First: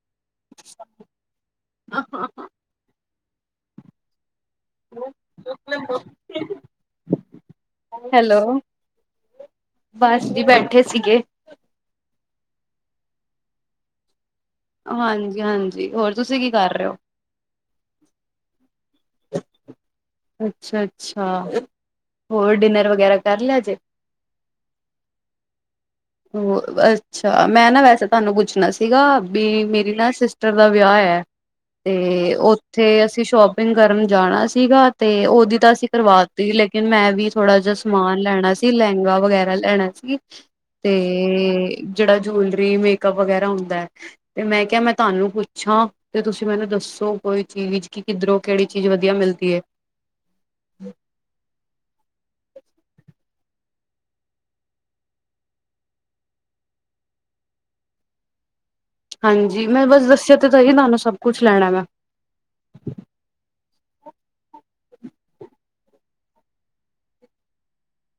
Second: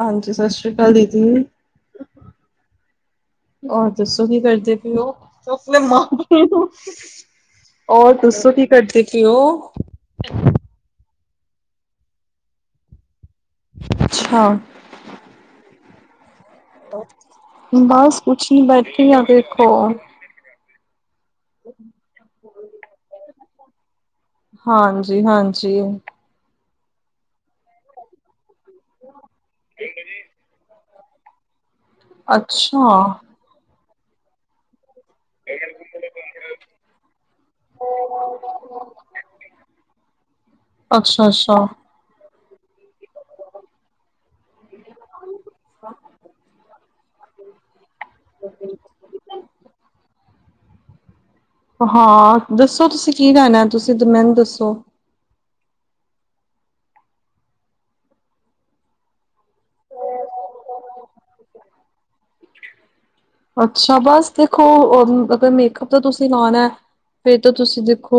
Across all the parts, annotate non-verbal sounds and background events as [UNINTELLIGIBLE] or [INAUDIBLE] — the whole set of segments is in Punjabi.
ਹਾਂਜੀ, ਸਤਿ ਸ੍ਰੀ ਅਕਾਲ ਦੀਦੀ ਹੋਰ ਦੱਸੋ ਕੀ ਕਰਦੇ ਉਹ ਤੇ ਉਸਨੇ ਔਰ ਦੱਸੋ ਹੈਲੋ, ਕੀ ਕਰਦੇ ਪਏ ਔ ਬਸ ਜੀ ਬੈਠੇ ਸੀਗੇ। ਅੱਛਾ ਹਾਂਜੀ -ਹਾਂਜੀ ਹੋਰ ਤੁਸੀਂ ਕੀ ਕਰ ਰਹੇ ਹੋ। ਬਸ ਕੁਛ ਨੀ ਬੈਠੇ ਈ ਆ ਦੇਖੋ ਅੱਛਾ -ਅੱਛਾ ਹੋਰ ਡਿਨਰ ਵਗੈਰਾ ਕਰ ਲਿਆ ਜੇ ਹਾਂਜੀ ਹਾਂਜੀ ਹੋਰ ਅੱਛਾ, ਮੈਂ ਨਾ ਵੈਸੇ ਤੁਹਾਨੂੰ ਪੁੱਛਣਾ ਸੀਗਾ, ਵੀ ਮੇਰੀ ਨਾ ਸਿਸਟਰ ਦਾ ਵਿਆਹ ਹੈ, ਤੇ ਅੱਛਾ ਉੱਥੇ ਅਸੀਂ ਸ਼ੋਪ ਪਿੰਗ ਕਰਨ ਜਾਣਾ ਸੀਗਾ, ਤੇ ਉਹਦੀ ਤਾਂ ਅਸੀਂ ਕਰਵਾਤੀ ਲੇਕਿਨ, ਮੈਂ ਵੀ ਥੋੜਾ ਜਿਹਾ ਸਮਾਨ ਲੈਣਾ ਸੀ, ਲਹਿੰਗਾ ਵਗੈਰਾ ਲੈਣਾ ਸੀ, ਅੱਛਾ ਅੱਛਾ ਤੇ ਜਿਹੜਾ ਜੂਲਰੀ ਮੇਕਅਪ ਵਗੈਰਾ ਹੁੰਦਾਐ ਤੇ ਮੈਂ ਕਿਹਾ, ਮੈਂ ਤਾਂਨੂੰ ਪੁੱਛਾਂ ਤੇ ਤੁਸੀਂ ਮੈਨੂੰ ਦੱਸੋ ਕੋਈ ਚੀਜ਼ ਕਿ ਕਿੱਧਰੋਂ, ਕਿਹੜੀ ਚੀਜ਼ ਵਧੀਆ ਮਿਲਦੀ ਏ ਹਾਂ, ਦੱਸੋ ਤੁਸੀਂ ਕੀ ਲੈਣਾ, ਤੁਸੀਂ ਮੈਨੂੰ ਦੱਸੋ ਹਾਂਜੀ, ਮੈਂ ਬਸ ਦੱਸਿਆ ਤੇ ਹੀ ਤੁਹਾਨੂੰ ਸਭ ਕੁੱਛ ਲੈਣਾ ਮੈਂ ਅੱਛਾ, ਬਸ ਦੇਖੋ ਅਗਰ ਮੇਕਅਪ ਦਾ ਤੁਸੀਂ ਲਾਉਣਾ ਫਿਰ ਤਾਂ ਤੁਸੀਂ ਦੇਖੋ,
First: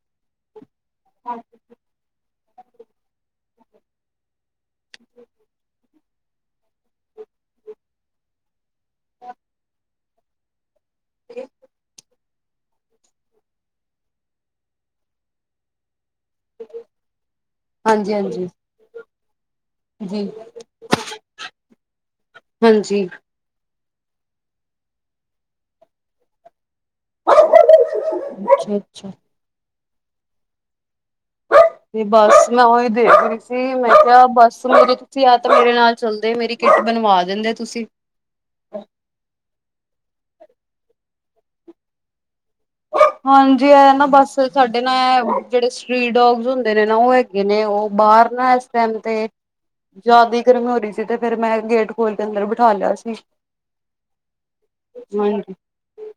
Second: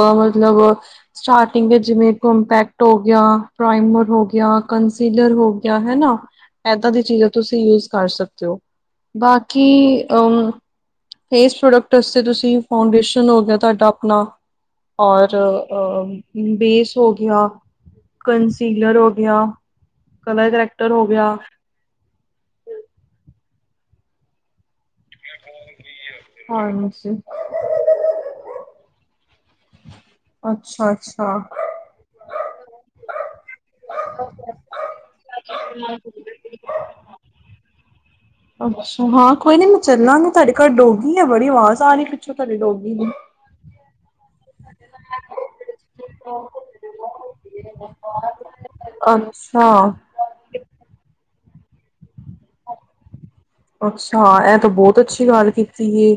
ਅਹ ਮਤਲਬ ਸਟਾਰਟਿੰਗ ਵਿੱਚ ਜਿਵੇਂ ਕੋਮਪੈਕਟ ਹੋ ਗਿਆ, ਪ੍ਰਾਈਮਰ ਹੋ ਗਿਆ ਕੰਸੀਲਰ ਹੋ ਗਿਆ, ਹਨਾ ਏਦਾਂ ਦੀ ਚੀਜ਼ਾਂ ਤੁਸੀਂ ਯੂਜ ਕਰ ਸਕਦੇ ਹੋ। ਬਾਕੀ, ਅ ਫੇਸ ਪ੍ਰੋਡਕਟ ਵਾਸਤੇ ਤੁਸੀਂ ਫਾਊਂਡੇਸ਼ਨ ਹੋ ਗਿਆ, ਤੁਹਾਡਾ ਆਪਣਾ ਔਰ ਅ ਬੇਸ ਹੋ ਗਿਆ, ਹਾਂਜੀ ਹਾਂਜੀ ਕੰਨਸੀਲਰ ਹੋ ਗਿਆ। ਜੀ ਕਲਰ ਰਿਐਕਟਰ ਹੋ ਗਿਆ ਹਾਂਜੀ ਹਾਂ ਨਸੀ ਅੱਛਾ ਅੱਛਾ ਅੱਛਾ ਅੱਛਾ ਤੇ ਬਸ ਮੈਂ ਉਹੀ ਦੇਖ ਰਹੀ ਸੀ ਕੇ ਮੈਂ ਕਿਹਾ, ਬਸ ਮੇਰੀ ਤੁਸੀਂ ਜਾਂ ਤਾਂ ਮੇਰੇ ਨਾਲ ਚੱਲਦੇ, ਮੇਰੀ ਕਿੱਟ ਬਣਵਾ ਦਿੰਦੇ ਤੁਸੀਂ ਅੱਛਾ ਹਾਂ, ਕੋਈ ਨੀ ਮੈਂ ਚੱਲਾਂਗੀ, ਤੁਹਾਡੇ ਘਰ ਡੋਗੀ ਆ ਬੜੀ ਆਵਾਜ਼ ਆ ਰਹੀ ਪਿੱਛੋਂ ਤੁਹਾਡੇ ਡੋਰੀ ਦੀ ਹਾਂਜੀ, ਇਹ ਨਾ ਬਸ ਸਾਡੇ ਨਾ ਇਹ ਜਿਹੜੇ ਸਟਰੀਟ ਡੋਗਸ ਹੁੰਦੇ ਨੇ ਨਾ ਉਹ ਇੱਕ ਹੈਗੇ ਨੇ, ਉਹ ਬਾਹਰ ਨਾ ਇਸ ਟਾਈਮ ਤੇ ਅੱਛਾ, ਜ਼ਿਆਦੀ ਫਿਰ ਮੈਂ ਹੋ ਰਹੀ ਸੀ, ਤੇ ਫੇਰ ਮੈਂ ਗੇਟ ਖੋਲ ਕੇ ਅੰਦਰ ਬਿਠਾ ਲਿਆ ਸੀ। ਅੱਛਾ, ਹਾਂ ਇਹ ਤਾਂ ਬਹੁਤ ਅੱਛੀ ਗੱਲ ਹਾਂਜੀ ਕੀਤੀ ਏ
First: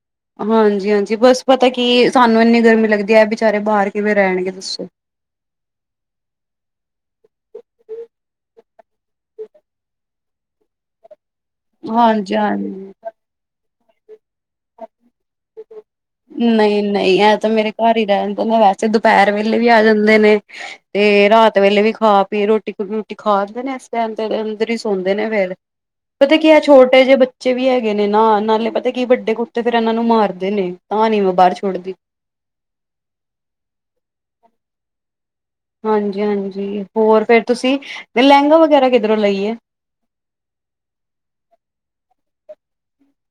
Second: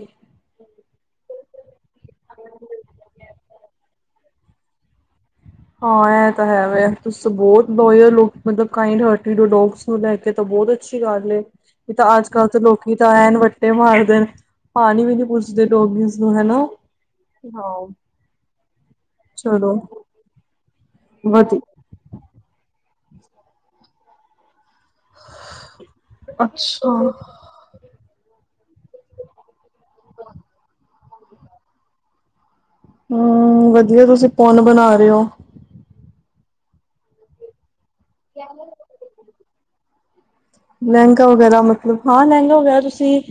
ਹਾਂਜੀ -ਹਾਂਜੀ ਬਸ ਪਤਾ ਕੀ, ਸਾਨੂੰ ਇੰਨੀ ਗਰਮੀ ਲੱਗਦੀ ਹੈ, ਬਚਾਰੇ ਬਾਹਰ ਕਿਵੇਂ ਰਹਿਣਗੇ ਦੱਸੋ ਹਾਂ, ਇਹ ਤਾਂ ਹੈ ਵੇਂ ਤੁਸੀਂ ਬਹੁਤ ਲੋਇਲ ਹੋ ਮਤਲਬ, ਕਾਇੰਡ ਹਾਰਟਡ ਡੋਗਜ ਨੂੰ ਲੈ ਕੇ ਤਾਂ ਬਹੁਤ ਅੱਛੀ ਗੱਲ ਏ, ਇਹ ਤਾਂ ਅੱਜ ਹਾਂਜੀ ਕੱਲ੍ਹ ਤਾਂ ਲੋਕ ਹਾਂਜੀ ਤਾਂ ਐਨ ਵੱਟੇ ਮਾਰਦੇ ਨੇ ਪਾਣੀ ਵੀ ਨਹੀਂ ਪੁੱਛਦੇ ਡੋਗੀਜ਼ ਨੂੰ ਹਨਾ। ਨਹੀਂ -ਨਹੀਂ ਇਹਂ ਤਾਂ ਮੇਰੇ ਹਾਂ ਘਰ ਹੀ ਰਹਿਦੇ ਨੇ ਵੈਸੇ ਤੇ ਦੁਪੈਰ ਵੇਲੇ ਵੀ ਚਲੋ ਆ ਜਾਂਦੇ ਨੇ, ਤੇ ਵਧੀ ਰਾਤ ਵੇਲੇ ਵੀ ਖਾ ਰੋਟੀਕ-ਰੂਟੀ ਖਾ ਕੇ ਨੇ ਇਸ ਟਾਈਮ ਤੇ ਅੰਦਰ ਈ ਸੌਂਦੇ ਨੇ ਫੇਰ ਪਤਾ ਕੀ ਐ ਛੋਟੇ ਅੱਛਾ। ਜੇ ਬੱਚੇ ਬੱਚੇ ਵੀ ਹੈਗੇ ਨੇ ਨਾ, ਨਾਲੇ ਪਤਾ ਕੀ ਵੱਡੇ ਕੁੱਤੇ ਫੇਰ ਇਨਾਂ ਨੂੰ ਮਾਰਦੇ ਨੇ, ਤਾਂ ਨੀ ਮੈਂ ਬਾਰ ਛੋੜਦੀ ਹਂ, ਵਧੀਆ ਤੁਸੀਂ ਪੁੰਨ ਬਣਾ ਰੇ ਔ। ਹਾਂਜੀ, ਹਾਂਜੀ ਹੋਰ ਫਿਰ ਤੁਸੀਂ, ਲਹਿੰਗਾ ਵਗੈਰਾ ਕਿੱਧਰੋਂ ਲਈਏ। ਲੈਂਹਗਾ ਵਗੈਰਾ ਮਤਲਬ ਹਾਂ, ਲੈਹਗਾ ਵਗੈਰਾ ਤੁਸੀਂ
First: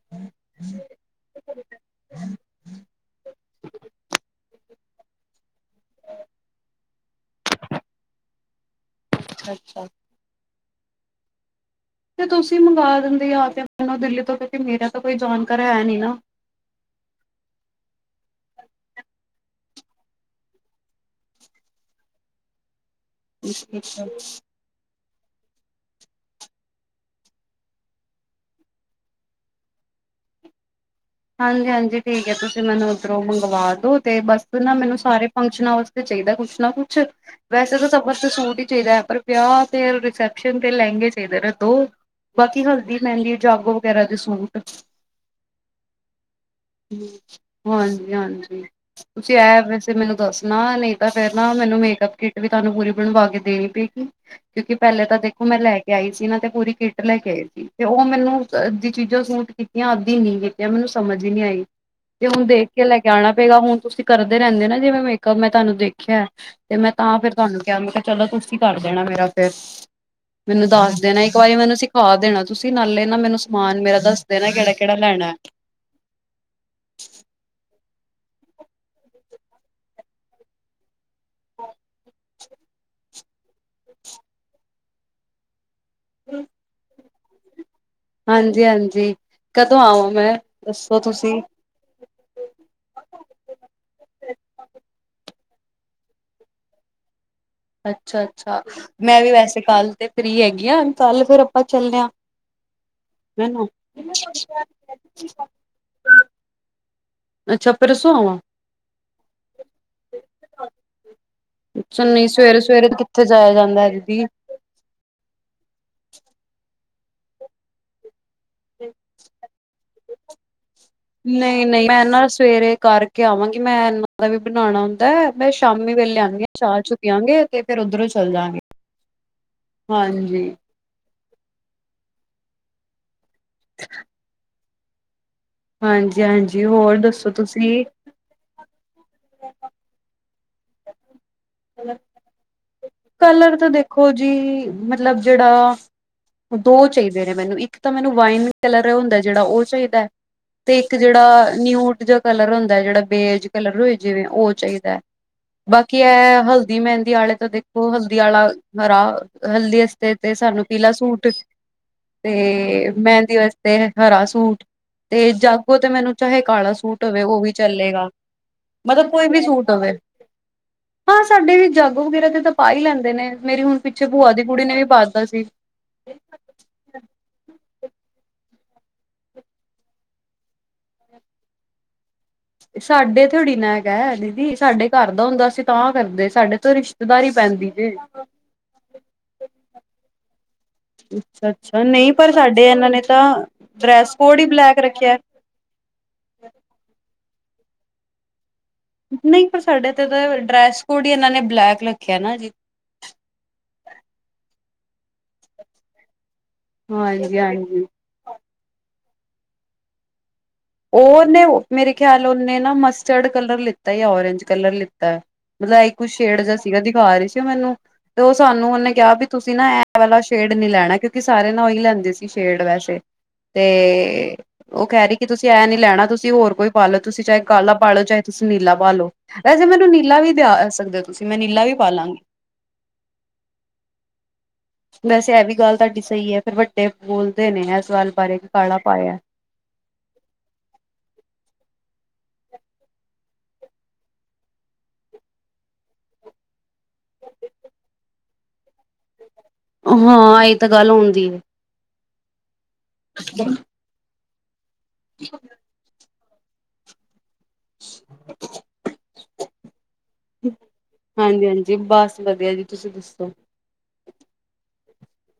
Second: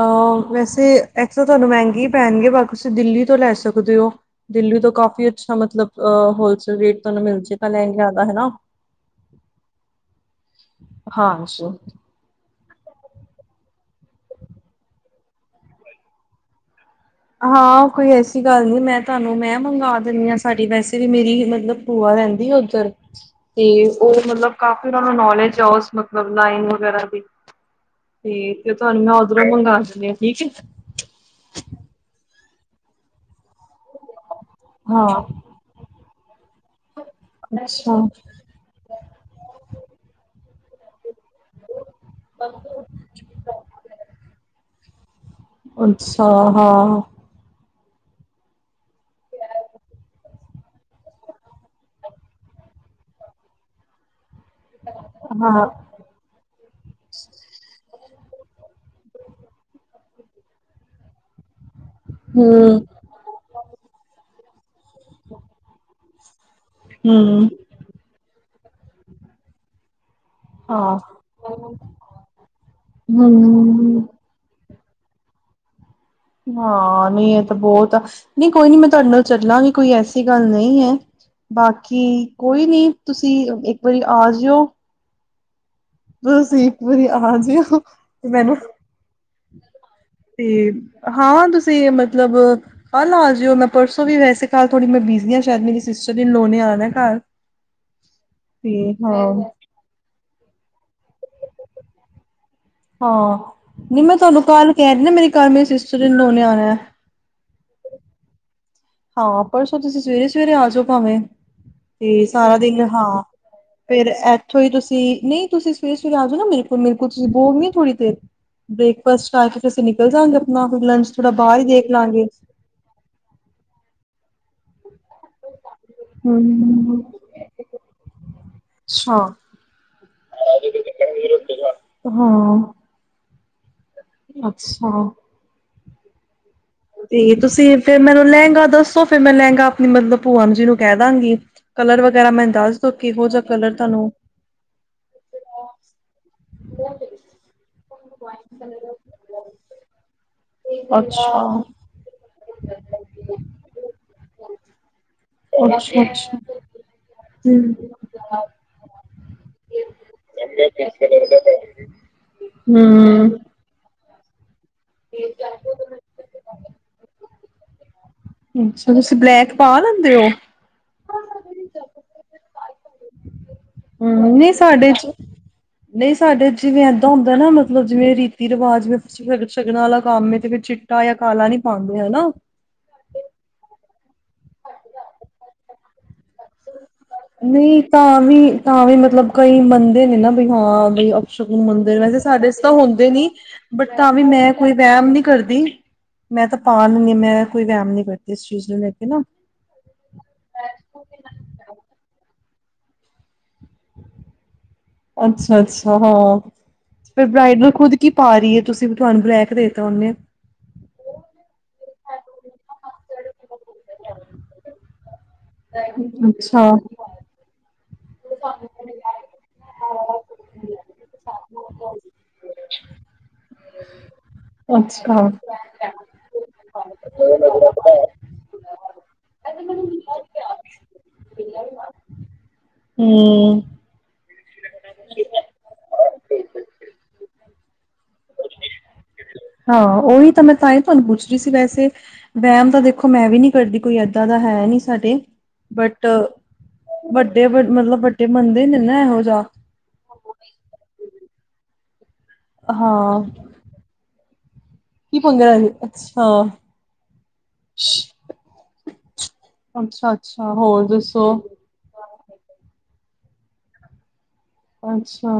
ਅਹ ਵੈਸੇ ਏਥੇ ਤਾਂ ਤੁਹਾਨੂੰ ਮਹਿੰਗੇ ਹੀ ਪੈਣਗੇ ਬਾਕ ਤੁਸੀਂ ਦਿੱਲੀ ਤੋਂ ਲੈ ਸਕਦੇ ਓ। ਦਿੱਲੀ ਤੋਂ ਕਾਫ਼ੀ ਅੱਛਾ ਮਤਲਬ ਅ ਹੋਲਸੇਲ ਰੇਟ ਤੁਆਨੂੰ ਮਿਲ ਜੇਗਾ ਲੈਂਹਗਿਆਂ ਦਾ ਹਨਾਂ। ਅੱਛਾ ਅੱਛਾ। ਹਾਂ ਜੀ। ਤੇ ਤੁਸੀਂ ਮੰਗਵਾ ਦਿੰਦੇ ਆ ਤੇ ਮੈਨੂੰ ਦਿੱਲੀ ਤੋਂ ਕਿਉਂਕਿ ਮੇਰਾ ਤਾਂ ਕੋਈ ਜਾਣਕਾਰ ਹੈ ਨੀ ਨਾ। ਹਾਂ ਕੋਈ ਐਸੀ ਗੱਲ ਨਈਂ ਮੈਂ ਤੁਹਾਨੂੰ ਮੈਂ ਮੰਗਵਾ ਦਿੰਣੀ ਆਂ, ਸਾਡੀ ਵੈਸੇ ਵੀ ਮੇਰੀ ਹੀ ਮਤਲਬ ਭੂਆ ਰੈਂਦੀ ਉੱਧਰ ਤੇ ਉਹ ਮਤਲਬ ਕਾਫੀ ਉਹਨਾਂ ਨੂੰ ਨੌਲੇਜ ਆ ਉਸ ਮਤਲਬ ਲਾਈਨ ਵਗੈਰਾ ਦੀ। ਤੇ ਤੇ ਤੁਹਾਨੂੰ ਮੈਂ ਓਧਰੋਂ ਮੰਗਾਂ ਦਿੰਣੀ ਆਂ ਠੀਕ ਏ। ਹਾਂਜੀ ਹਾਂਜੀ ਠੀਕ ਐ, ਤੁਸੀਂ ਮੈਨੂੰ ਉੱਧਰੋਂ ਮੰਗਵਾ ਦੋ ਤੇ ਬਸ ਨਾ ਮੈਨੂੰ ਹਾਂ ਸਾਰੇ ਕੁਛ ਨਾ ਉਸਤੇ ਚਾਈਦਾ ਕੁਛ ਨਾ ਕੁਛ ਵੈਸੇ ਤਾਂ ਅੱਛਾ ਸਭਤੇ ਸੂਟ ਈ ਚਾਈਦਾ ਐ ਪਰ ਵਿਆਹ ਫਿਰ ਰਿਸੈਪਸ਼ਨ ਤੇ ਲੈਹਂਗੇ ਚਾਈਦੇ ਨੇ ਦੋ ਬਾਕੀ ਹਲ ਦੀ, ਮਹਿੰਦੀ, ਜਾਗੋ ਵਗੈਰਾ ਤੇ ਸੂਟ। ਅੱਛਾ ਹਾਂ। ਹਾਂਜੀ ਹਾਂਜੀ। ਤੁਸੀਂ ਆ ਵੈਸੇ ਮੈਨੂੰ ਦੱਸਣਾ ਨਈਂ ਤਾਂ ਫਿਰ ਨਾ ਮੈਨੂੰ ਮੇਕਅਪ ਕਿੱਟ ਵੀ ਤੁਆਨੂੰ ਪੂਰੀ ਬਣਵਾ ਕੇ ਦੇਣੀ ਪਈ। ਕਿਉਂਕਿ ਪਹਿਲੇ ਤਾਂ ਦੇਖੋ ਮੈਂ ਹਾਂ ਲੈ ਕੇ ਆਈ ਸੀ ਨਾ ਤੇ ਪੂਰੀ ਕਿੱਟ ਲੈ ਕੇ ਆਈ ਸੀ ਤੇ ਓ ਮੈਨੂੰ ਅੱਧੀ ਚੀਜ਼ਾਂ ਸੂਟ ਕੀਤੀਆਂ ਅੱਧੀ ਨੀਂ ਕੀਤੀ ਜਾਂ ਮੈਨੂੰ ਸਮਝ ਨ੍ਹੀਂ ਆਈ ਤੇ ਹੁਣ ਦੇਖ ਹੂੰ ਕੇ ਲੈ ਕੇ ਆਣਾ ਪਏਗਾ ਹੁਣ ਤੁਸੀਂ ਕਰਦੇ ਰੈਂਦੇ ਨਾ ਜਿਵੇਂ ਮੇਕਅਪ ਮੈਂ ਤਾਨੂੰ ਦੇਖਿਆ ਤੇ ਮੈਂ ਤਾਂ ਫੇਰ ਹੂੰ ਤਾਨੂੰ ਕਿਆ, ਮੈਂ ਕਿਆ ਚਲੋ ਤੁਸੀਂ ਕਰ ਦੇਣਾ ਮੇਰਾ ਫਿਰ। ਮੈਨੂੰ ਹਾਂ ਦੱਸ ਦੇਣਾ ਇੱਕ ਵਾਰੀ ਮੈਨੂੰ ਸਿਖਾ ਦੇਣਾ ਤੁਸੀਂ ਨਾਲੇ ਨਾ ਮੈਨੂੰ ਸਮਾਨ ਮੇਰਾ ਹੂੰ ਦੱਸ ਦੇਨਾ ਕੇੜਾ-ਕੇੜਾ ਲੈਣਾ। ਹਾਂ ਨਈਂ ਇਹ ਤਾਂ ਬੋਤ, ਨਈਂ ਕੋਈ ਨੀਂ ਮੈਂ ਤਾਡੇ ਨਾਲ ਚੱਲਾਂਗੀ ਕੋਈ ਐਸੀ ਗੱਲ ਨਈਂ ਐ। ਬਾਕੀ ਕੋਈ ਨ੍ਹੀਂ ਤੁਸੀਂ ਇੱਕ ਵਾਰੀ ਆ ਜੇਓ। ਬਸ ਇੱਕ ਵਾਰੀ ਆ ਜੇਓ। ਹਾਂਜੀ ਹਾਂਜੀ, ਕਦੋਂ ਆਵਾਂ ਮੈਂ ਦੱਸੋ ਤੁਸੀਂ? ਤੇੇ ਮਤਲਬ ਕੱਲ੍ਹ ਆ ਜੇਓ ਮੈਂ ਪਰਸੋਂ ਵੀ ਵੈਸੇ ਕਰ ਥੋੜੀ ਮੈਂ ਬਿਜ਼ੀ ਆਂ ਸ਼ਾਇਦ ਮੇਰੀ ਸਿਸਟਰ-ਇੰਨ-ਲੋ ਨੇ ਆਣਾ ਘਰ। ਅੱਛਾ ਅੱਛਾ, ਤੇ ਮੈਂ ਵੀ ਹਾਂ ਵੈਸੇ ਕੱਲ ਤੇ ਫ੍ਰਰੀ ਹੈਗੀ ਆਂ, ਕੱਲ ਫਿਰ ਆਪਾਂ ਚੱਲਣੇ ਆ? ਹਾਂ ਹਨਾ ਨਈਂ ਮੈਂ ਤਾਨੂੰ ਕੱਲ ਕੈਅ ਰੀ ਨਾ ਮੇਰੀ ਘਰ ਮੇਰੀ ਸਿਸਟਰ-ਇੰਨ-ਲੋ ਨੇ ਆਣਾ ਐ। ਅੱਛਾ ਪਰਸੋਂ ਆਵਾਂ? ਹਾਂ ਪਰਸੋਂ ਤੁਸੀਂ ਸਵੇਰੇ-ਸਵੇਰੇ ਆ ਜਓ ਭਾਵੇਂ। ਅੱਛਾ ਤੇ ਨਹੀਂ ਸਾਰਾ ਸਵੇਰੇ ਦਿਨ ਸਵੇਰੇ ਹਾਂ ਕਿੱਥੇ ਜਾਇਆ ਜਾਂਦਾ ਹੈ ਫਿਰ ਦੀਦੀ ਏਥ ਈ ਤੁਸੀਂ ਨਈਂ ਤੁਸੀਂ ਸਵੇਰੇ-ਸਵੇਰੇ ਆ ਜੋ ਨਾ ਮੇਰੇ ਕੋਲ ਮੇਰੇ ਕੋਲ ਤੁਸੀਂ ਬੋਗੇ ਨੀਂ ਥੋੜ੍ਹੀ ਦੇਰ। ਬ੍ਰੇਕਫਾਸਟ ਕਰਕੇ ਫਿਰ ਅਸੀਂ ਨਿਕਲ ਜਾਂਗੇ ਆਪਣਾ ਫਿਰ ਲੰਚ ਥੋੜਾ ਬਾਹਰ ਹੀ ਨਈਂ ਨਈਂ ਦੇਖ ਮੈਂ ਲਾਂਗੇ ਨਾ ਸਵੇਰੇ ਕਰ- ਕੇ ਆਵਾਂਗੀ ਮੈਂ ਇਹਨਾਂ ਦਾ ਵੀ ਬਣਾਣਾ ਹੁੰਦਾ ਮੈਂ ਸ਼ਾਮੀ ਵੇਲੇ- ਪਿਆਂਗੇ ਚਾ ਚੂ ਹਮ ਪੀਆਂਗੇ ਤੇ ਫੇਰ ਓਧਰੋਂ ਈ ਚੱਲ ਜਾਂਗੇ ਹਾਂਜੀ! ਕੋਈ ਕੈਂਦਾ ਵੀ ਰਸਤੇ ਚੋ ਆ ਹਾਂ! [INAUDIBLE] ਸਾ ਹਾਂਜੀ, ਹਾਂਜੀ ਹੋਰ ਦੱਸੋ ਤੁਸੀਂ? ਮੈਨੂੰ ਲੈਂਗਾ ਦੱਸੋ ਫੇਰ ਮੈਂ ਲੈਂਗਾ ਆਪਣੀ ਮਤਲਬ ਭੂਆਨ ਜੀ ਨੂੰ ਕੈ ਦਾਂਗੀ? ਕਲਰ ਵਗੈਰਾ ਮੈਨ ਦੱਸ ਦੋ ਕਿਹੋ ਜਿਆ ਤਾਂ ਕਲਰ ਤਾਨੂੰ? ਦੇਖੋ ਜੀ ਮਤਲਬ ਜੇੜਾ ਦੋ ਚਾਈਦੇ ਨੇ ਮੈਨੂੰ ਇੱਕ ਤਾ ਮੈਨੂੰ ਵਾਈਨ ਕਲਰ ਹੁੰਦਾ ਏ ਜੇੜਾ ਓ ਚਾਈਦਾ ਐ। ਤੇ ਇੱਕ ਜੇੜਾ ਅੱਛਾ ਨਿਊਟ ਜਾ ਕਲਰ ਹੁੰਦਾ ਜੇੜਾ ਬੇਜ ਕਲਰ ਹੋਏ ਜਿਵੇਂ ਓ ਚਾਈਦਾ ਐ। ਅੱਛਾ ਅੱਛਾ। ਹਲਦੀ, ਮੈਂਦੀ ਆਲੇ ਤਾਂ ਹਮ ਦੇਖੋ ਹਲਦੀ ਆਲਾ ਹਰਾ ਹਲਦੀ ਆਸਤੇ ਤੇ ਹਮ ਸਾਨੂੰ ਪੀਲਾ ਸੂਟ, ਤੇ ਮਹਿੰਦੀ ਆਸਤੇ ਤੇ ਹਰਾ ਸੂਟ ਤੇ ਜਾਗੋ ਤੇ ਮੈਨੂੰ ਚਾਹੇ ਕਾਲਾ ਸੂਟ ਹੋਵੇ ਓ ਵੀ ਚੱਲੇਗਾ ਤੇ ਅੱਛਾ! ਤੁਸੀ ਬਲੈਕ ਪਾ ਲੈਂਦੇ ੳ? ਹਾਂ ਸਾਡੇ ਵੀ ਜਾੱਗੋ ਵਗੈਰਾ ਤੇ ਤਾ ਪਾ ਈ ਲੈਂਦੇ ਨੇ ਮੇਰੀ ਹੁਨ ਪਿੱਛੇ ਭੂਆ ਦੀ ਕੁੜੀ ਨੇ ਵੀ ਪਾਤਾ ਸੀ। ਨਈ ਸਾਡੇ ਜਿਵੇਂ ਏਦਾਂ ਹੁੰਦਾ ਨਾ ਮਤਲਬ ਜਿਵੇਂ ਰੀਤੀ ਰਿਵਾਜ ਜਿਵੇ ਸ਼ਗਨਾ ਆਲਾ ਕੰਮ ਏ ਤੇ ਫਿਰ ਚਿੱਟਾ ਯਾ ਕਾਲਾ ਨੀ ਪਾਂਦੇ ਹਨਾ। ਸਾਡੇ ਥੋੜੀ ਨਾ ਹੈਗਾ ਏ ਦੀਦੀ ਸਾਡੇ ਘਰ ਦਾ ਹੁੰਦਾ ਅਸੀ ਤਾਂ ਕਰਦੇ ਸ ਸਾਡੇ ਤੋ ਰਿਸ਼ਤੇਦਾਰੀ ਪੈਂਦੀ ਨਹੀਂ ਜੇ। ਤਾਂ ਵੀ ਤਾਂ ਵੀ ਮਤਲਬ ਕਈ ਮੰਨਦੇ ਨੀ ਨਾ। ਹਾਂ ਬਈ ਅਪਸ਼ਗੁਨ ਅੱਛਾ-ਅੱਛਾ ਮਨਦੇ ਨੇ ਨਹੀਂ ਵੈਸੇ ਪਰ ਸਾਡੇ ਚ ਤਾਂ ਇਹਨਾਂ ਨੇ ਹੁੰਦੇ ਨੀ, ਬਟ ਤਾਂ ਡਰੈਸ ਵੀ ਕੋਡ ਹੀ ਮੈਂ ਕੋਈ ਬਲੈਕ ਵੈਮ ਰੱਖਿਆ। ਨੀ ਕਰ ਦੀ ਮੈਂ ਤਾ ਪਾ ਲੈਨੀ ਮੈਂ ਕੋਈ ਵੈਮ ਨੀ ਕਰਦੀ ਇਸ ਚੀਜ਼ ਨੂੰ ਮੈਂ ਨਈ ਪਰ ਸਾਡੇ ਤੇ ਤਾ ਡਰੈਸ ਕੋਡ ਈ ਏਨਾਂ ਨੇ ਬਲੈਕ ਰੱਖੇਆ ਨਾ ਜੀ। ਅੱਛਾ- ਅੱਛਾ ਹਾਂ ਫੇਰ ਬ੍ਰਾਈਡਲ ਹਾਂਜੀ-ਹਾਂਜੀ। ਖੁਦ ਕੀ ਪਾ ਰੀ ਏ ਤੁਸੀ ਵੀ ਤੁਆਨੂੰ ਬਲੈਕ ਦੇ ਤਾ ੳਨੇ। ਓ ਓਨੇ ਮੇਰੇ ਖਿਆਲ ਓਨੇ ਨਾ ਮਸਟਰਡ ਕਲਰ ਲਿੱਤਾ ਏ ਯਾ ਓਰੇਂਜ ਕਲਰ ਲਿੱਤਾ। ਮਤਲਬ ਐ ਕੋਈ ਸ਼ੇਡ ਜੇਆ ਅੱਛਾ ਸੀਗਾ ਦਿਖਾ ਰੀ ਸੀ ਓ ਮੈਨੂੰ। ਤੇ ਓ ਸਾਨੂੰ ਓਨੇ ਕਿਆ ਵੀ ਤੁਸੀਂ ਨਾ ਐ ਵਾਲਾ ਸ਼ੇਡ ਨੀ ਲੈਨਾ ਕਿਉਂਕਿ ਸਾਰੇ ਨਾਲ ਈ ਲੈਂਦੇ ਸੀ ਸ਼ੇਡ ਵੈਸੇ। ਤੇ ਓ ਕੈ ਅੱਛਾ ਰੀ ਹਮ ਕਿ ਏ ਨੀ ਲੈਨਾ ਤੁਸੀਂ ਹੋਰ ਕੋਈ ਪਾ ਲੋ ਤੁਸੀ ਚਾਏ ਕਾਲਾ ਪਾ ਲੋ ਤੁਸੀਂ ਚਾਏ ਨੀਲਾ ਪਾ ਲੋ। ਵੈਸੇ ਮੈਨੂੰ ਨੀਲਾ ਵੀ ਲਿਆ ਦੇ ਸਕਦੇ ੳ ਤੁਸੀ ਮੈ ਨੀਲਾ ਵੀ ਪਾ ਲਾਂਗੀ। ਹੂੰ। ਵੈਸੇ ਐ ਵੀ ਗੱਲ ਤਾਡੀ ਸਈ ਐ ਫਿਰ ਵੱਡੇ ਬੋਲਦੇ ਨੇ ਏਸ ਗੱਲ ਬਾਰੇ ਕਿ ਕਾਲਾ ਪਾਏਆ। ਹਾਂ ਓਹੀ ਤਾਂ ਮੈਂ ਤਾਂ ਈ ਤਾਨੂੰ ਪੁੱਛ ਰੀ ਸੀ ਵੈਸੇ। ਵੈਮ ਤਾਂ ਦੇਖੋ ਮੈਂ ਵੀ ਨੀ ਕਰਦੀ ਕੋਈ ਏਦਾਂ ਦਾ ਹੈ ਨੀ ਸਾਡੇ ਬਟ ਵੱਡੇ ਵਡ ਮਤਲਬ ਵੱਡੇ ਮੰਨਦੇ ਨੇ ਨਾ ਇਹੋ ਜਾ। ਹਾਂ ਏ ਤਾਂ ਗੱਲ ਹੋਂਦੀ ਏ। ਹਾਂ, ਕੀ ਪੰਗਾ ਏ? ਅੱਛਾ। ਅੱਛਾ- ਅੱਛਾ ਹੋਰ ਦੱਸੋ? ਜੀ ਬਸ ਵਦੀਆ ਜੀ ਤੁਸੀਂ ਦੱਸੋ? ਅੱਛਾ!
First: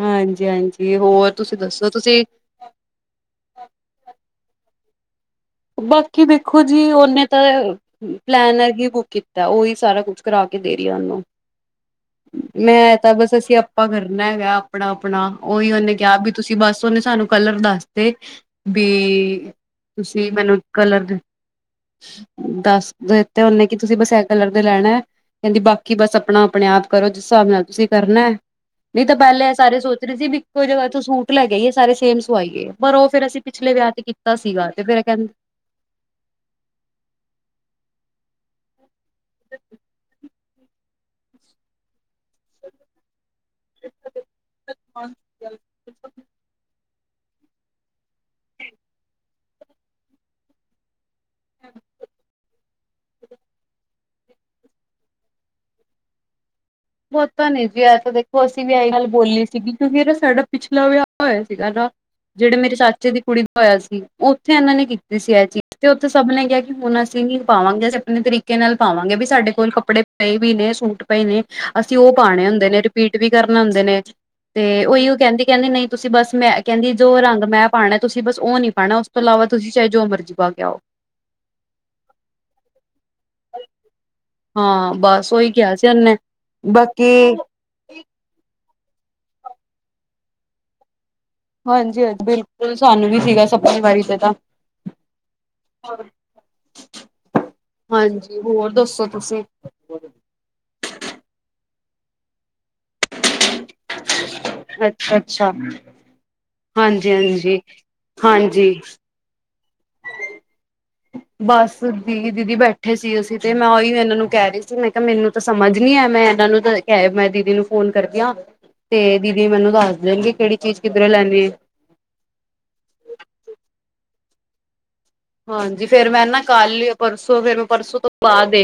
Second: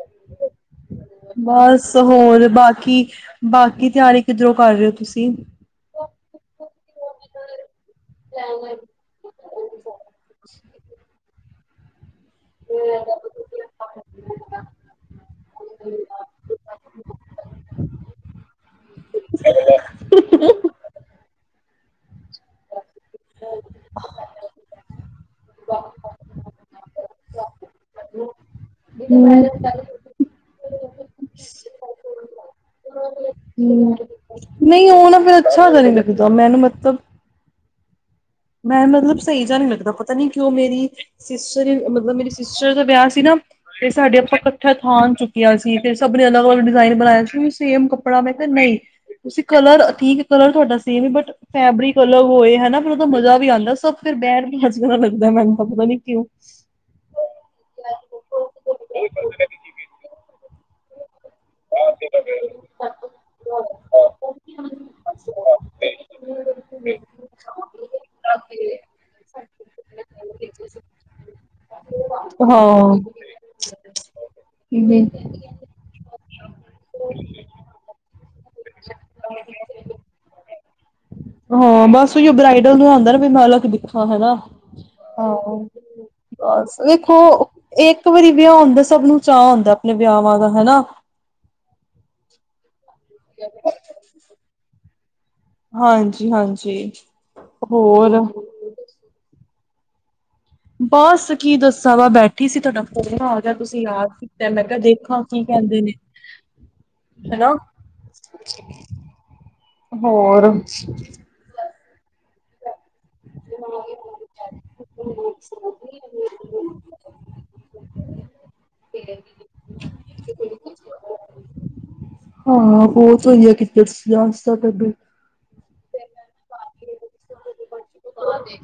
ਹਾਂਜੀ-ਹਾਂਜੀ ਹੋਰ ਤੁਸੀਂ ਦੱਸੋ ਬਸ ਤੁਸੀਂ ਹੋਰ ਬਾਕੀ ਬਾਕੀ ਤਿਆਰੀ ਕਿੱਧਰੋਂ ਕਰ ਰੇ ੳ ਤੁਸੀ? ਬਾਕੀ ਵੇਖੋ ਜੀ ਓਨੇ ਤਾਂ ਪਲੈਨਰ ਕੀ ਬੁੱਕ ਕੀਤਾ ਓਈ ਸਾਰਾ ਕੁਛ ਕਰਾ ਕੇ ਦੇ ਰੀ ਐ ਉਨੂੰ। ਮੈਂ ਤਾਂ ਬਸ ਅਸੀਂ ਆਪਾਂ ਕਰਨਾ ਵਆ ਅਪਨਾ-ਅਪਨਾ ਉਹੀ ਉਹਨੇ ਕਿਹਾ ਵੀ ਤੁਸੀਂ ਬਸ ਉਹਨੇ ਸਾਨੂੰ ਕਲਰ ਦਾੱਸਦੇ ਬੀ ਬੀ ਮੈਨੂੰ ਕਲਰ ਦਾੱਸ ਦਿੱਤੇ ਹੁੰਨੇ ਕਿ ਤੁਸੀਂ ੲਹ ਬਸ ਕਲਰ ਦੇ ਲੈਨਾ ਕਹਿੰਦੀ ਬਾਕੀ ਬਸ ਆਪਨਾ ਅਪਨੇ ਆਪ ਕਰੋ ਜਿਸ ਹਿਸਾਬ ਨਾਲ ਤੁਸੀਂ ਕਰਨਾ, ਨੀ ਤਾਂ ਹਮ। ਪਹਿਲੇ ਸਾਰੇ ਸੋਚ ਅਸੀ ਵੀ ਇੱਕੋ ਜਗ੍ਹਾ ਤੋ ਸੂਟ ਲੈਕੇ ਆਈਏ ਸਾਰੇ ਸੇਮ ਸਵਾਇਯੇ। ਪਰ ਉਹ ਫ਼ੇਰ ਅਸੀਂ ਪਿਛਲੇ ਵਿਆਹ ਤੇ ਕੀਤਾ ਸੀਗਾ ਤੇ ਨਹੀਂ ਫੇਰ ਉਹ ਨਾ ਕਹਿੰਦੇ ਅੱਛਾ ਦਾ ਨੀ ਲੱਗਦਾ ਮੈਨੂੰ ਮਤਲਬ ਮੈਂ ਮਤਲਬ ਸਈ ਜਾ ਨਈ ਲੱਗਦਾ, ਪਤਾ ਨੀ ਕਿਉ ਮੇਰੀ ਸਿਸਟਰ ਮਤਲਬ ਮੇਰੀ ਸਿਸਟਰ ਦਾ ਵਿਆਹ ਸੀ ਨਾ ਤੇ ਸਾਡੇ ਆਪਾਂ ਇਕੱਠਾ ਥਾਂਨ ਚੁੱਕੇਆ ਸੀ। ਫੇਰ ਤੇ ਸਭ ਨੇ ਅਲੱਗ-ਅੱਲਗ ਡਿਜ਼ਾਇਨ ਬਨਾਏ ਸੀ ਸੇਮ ਕਪ ੜਾ ਮੈਂ ਕਿਹਾ ਨਈ, ਤੁਸੀਂ ਕਲਰ ਠੀਕ ਕਲਰ ਤੁਹਾਡਾ ਸੇਮ ਬਟ ਫੈਬਰਿਕ ਅਲੱਗ ਹੋਏ ਹਨਾ ਤੇ ਮਜ਼ਾ ਵੀ ਆਂਦਾ ਸਭ ਫੇਰ ਬੈਗ ਵੀ ਬਣਾ ਸੋਨਾ ਲੱਗਦਾ ਮੈਨੂੰ ਤਾਂ ਪਤਾ ਨੀ ਕਿਉਂ। ਪਤਾ ਨੀ ਜੀ ਆ ਤੇ ਦੇਖੋ ਅਸੀਂ ਵੀ ੲਹਈ ਗੱਲ ਬੋਲੀ ਸੀਗੀ ਕਿਉਂਕਿ ਇਹ ਸੜਕ ਪਿਛਲਾ ਵਿਆਹ ਹੋਇਆ। [UNINTELLIGIBLE] ਸੀਗਾ ਨਾ। ਜਿਹੜੇ ਮੇਰੇ ਚਾਚੇ ਦੀ ਕੁੜੀ ਦਾ ਹੋਏਆ ਸੀ। ਉੱਥੇ ਇਹਨਾਂ ਨੇ ਕੀਤੀ ਸੀ ਇਹ ਚੀਜ਼, ਤੇ ਉੱਥੇ ਸਭ ਨੇ ਕਿਹਾ ਕਿ ਹੁਨ ਅ ਅਸੀਂ ਨੀ ਪਾਵਾਂਗੇ, ਅਸੀਂ ਆਪਨੇ ਤਰੀਕੇ ਨਾਲ ਪਾਵਾਂਗੇ ਬਈ ਸਾਡੇ ਕੋਲ ਕੱਪੜੇ ਪਏ ਵੀ ਨੇ ਸੂਟ ਪਏ ਨੇ। ਅਸੀਂ ਉਹ ਪਾਉਣੇ ਹੁੰਦੇ ਨੇ, ਰਿਪੀਟ ਵੀ ਕਰਨੇ ਹੁੰਦੇ ਨੇ, ਤੇ ਉਹੀਓ ਕਹਿੰਦੀ ਕਹਿੰਦੀ ਨਈ ਤੁਸੀਂ ਬਸ ਮੈਂ ਕਹਿੰਦੀ ਜੋ ਰੰਗ ਮੈਂ ਪਾਉਣਾ ਤੁਸੀਂ ਬਸ ਉਹ ਨਹੀਂ ਪਾਉਣਾ ਉਸ ਤੋਂ ਇਲਾਵਾ ਤੁਸੀਂ ਚਾਹੇ ਜੋ ਮਰਜ਼ੀ ਪਾਕੇ ਆਉ। ਹਾਂ ਬਸ ਉ ਬਰਾਈਡਲ ਨੂੰ ਆਉਂਦਾ ਨਾ ਮੈਂ ਅੱ ਦੇਖਣਾ ਹੈਾ ਹਾਂ ਬਸ ਉਓਹੀ ਕਿਹਾ ਸੀ ਉਹਨੇ। ਬਸ ਵੇਖੋ ਬਾਕੀ ਇੱਕ ਵਾਰੀ ਵਿਆਹ ਹੁੰਦਾ ਸਭ ਨੂੰ ਚਾਅ ਹੁੰਦਾ ਆਪਣੇ ਵਿਆਹ ਵਾਂ ਦਾ ਹਨਾ। ਹਾਂਜੀ-ਹਾਂਜੀ ਬਿਲਕੁਲ ਸਾਨੂੰ ਵੀ ਸੀਗਾ ਸਪੇ ਵਾਰੀ ਤੇ ਤਾਂ। ਹਾਂਜੀ ਹਾਂਜੀ ਹੋਰ ਹਾਂਜੀ ਹੋਰ ਦੱਸੋ ਤੁਸੀਂ। ਬਸ ਕੀ ਦੱਸਾਂ ਵਾ ਬੈਠੀ ਸੀ ਤੁਹਾਡਾ ਫੋਨ ਹੋ ਜਾਹਾ ਤੁਸੀਂ ਯਾਦ। ਕਹਿਣ ਲੱਗਾ ਅੱਛਾ ਦੇਖੋ ਕੀ ਅੱਛਾ ਕਹਿੰਦੇ ਨੇ? ਹਾਂਜੀ ਹਨਾ। -ਹਾਂਜੀ -ਹਾਂਜੀ। ਹੋਰ। ਬਸ ਦੀ ਦੀਦੀ ਬੈਠੇ ਸੀ ਅਸੀਂ ਤੇ ਮੈਂ ਉਹੀ ਇਹਨਾਂ ਨੂੰ ਕਹਿ ਰਹੀ ਸੀ ਮੈਂ ਕਿਹਾ ਮੈਨੂੰ ਤਾਂ ਸਮਝ। ਮੈਂ ਇਹਨਾਂ ਨੂੰ ਤਾਂ ਕ ਮੈਂ ਦੀਦੀ ਨੂੰ ਫੋਨ ਕਰਦੀ ਆ। ਤੇ ਦੀਦੀ ਮੈਨੂੰ ਦੱਸ ਦੇਣਗੇ ਕਿਹੜੀ ਚੀਜ਼ ਕਿਧਰੇ ਲੈਦੇ ਏ? ਹਾਂ ਬਹੁਤ ਹੋਆ ਕਿਿਕਟ ਜਾਂਸ ਤੁ। ਹਾਂਜੀ ਫੇਰ ਮੈਂ ਨਾ ਕੱਲ ਪਰਸੋਂ ਫੇਰ ਮੈਂ ਪਰਸੋਂ ਤੋਂ ਬਾਅਦ ਦ।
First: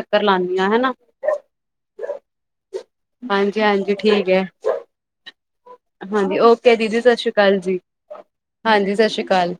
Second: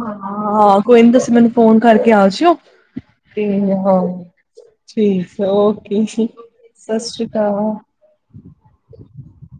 ਹਾਂ -ਹਾਂ ਕੋਈ ਨੀ ਤੁਸੀਂ ਮੈਨੂੰ ਫੋਨ ਕਰਕੇ ਆ ਜਾਿਓ। ਹਾਂਜੀ -ਹਾਂਜੀ ਠੀਕ ਹੈ। ਠੀਕ ਹੈ ਓਕੇ ਜੀ ਹਾਂਜੀ ਓਕੇ ਦੀਦੀ ਸਤਿ ਸ਼੍ਰੀ ਅਕਾਲ ਜੀ ਹਾਂਜੀ ਸਤਿ ਸ਼੍ਰੀ ਅਕਾਲ।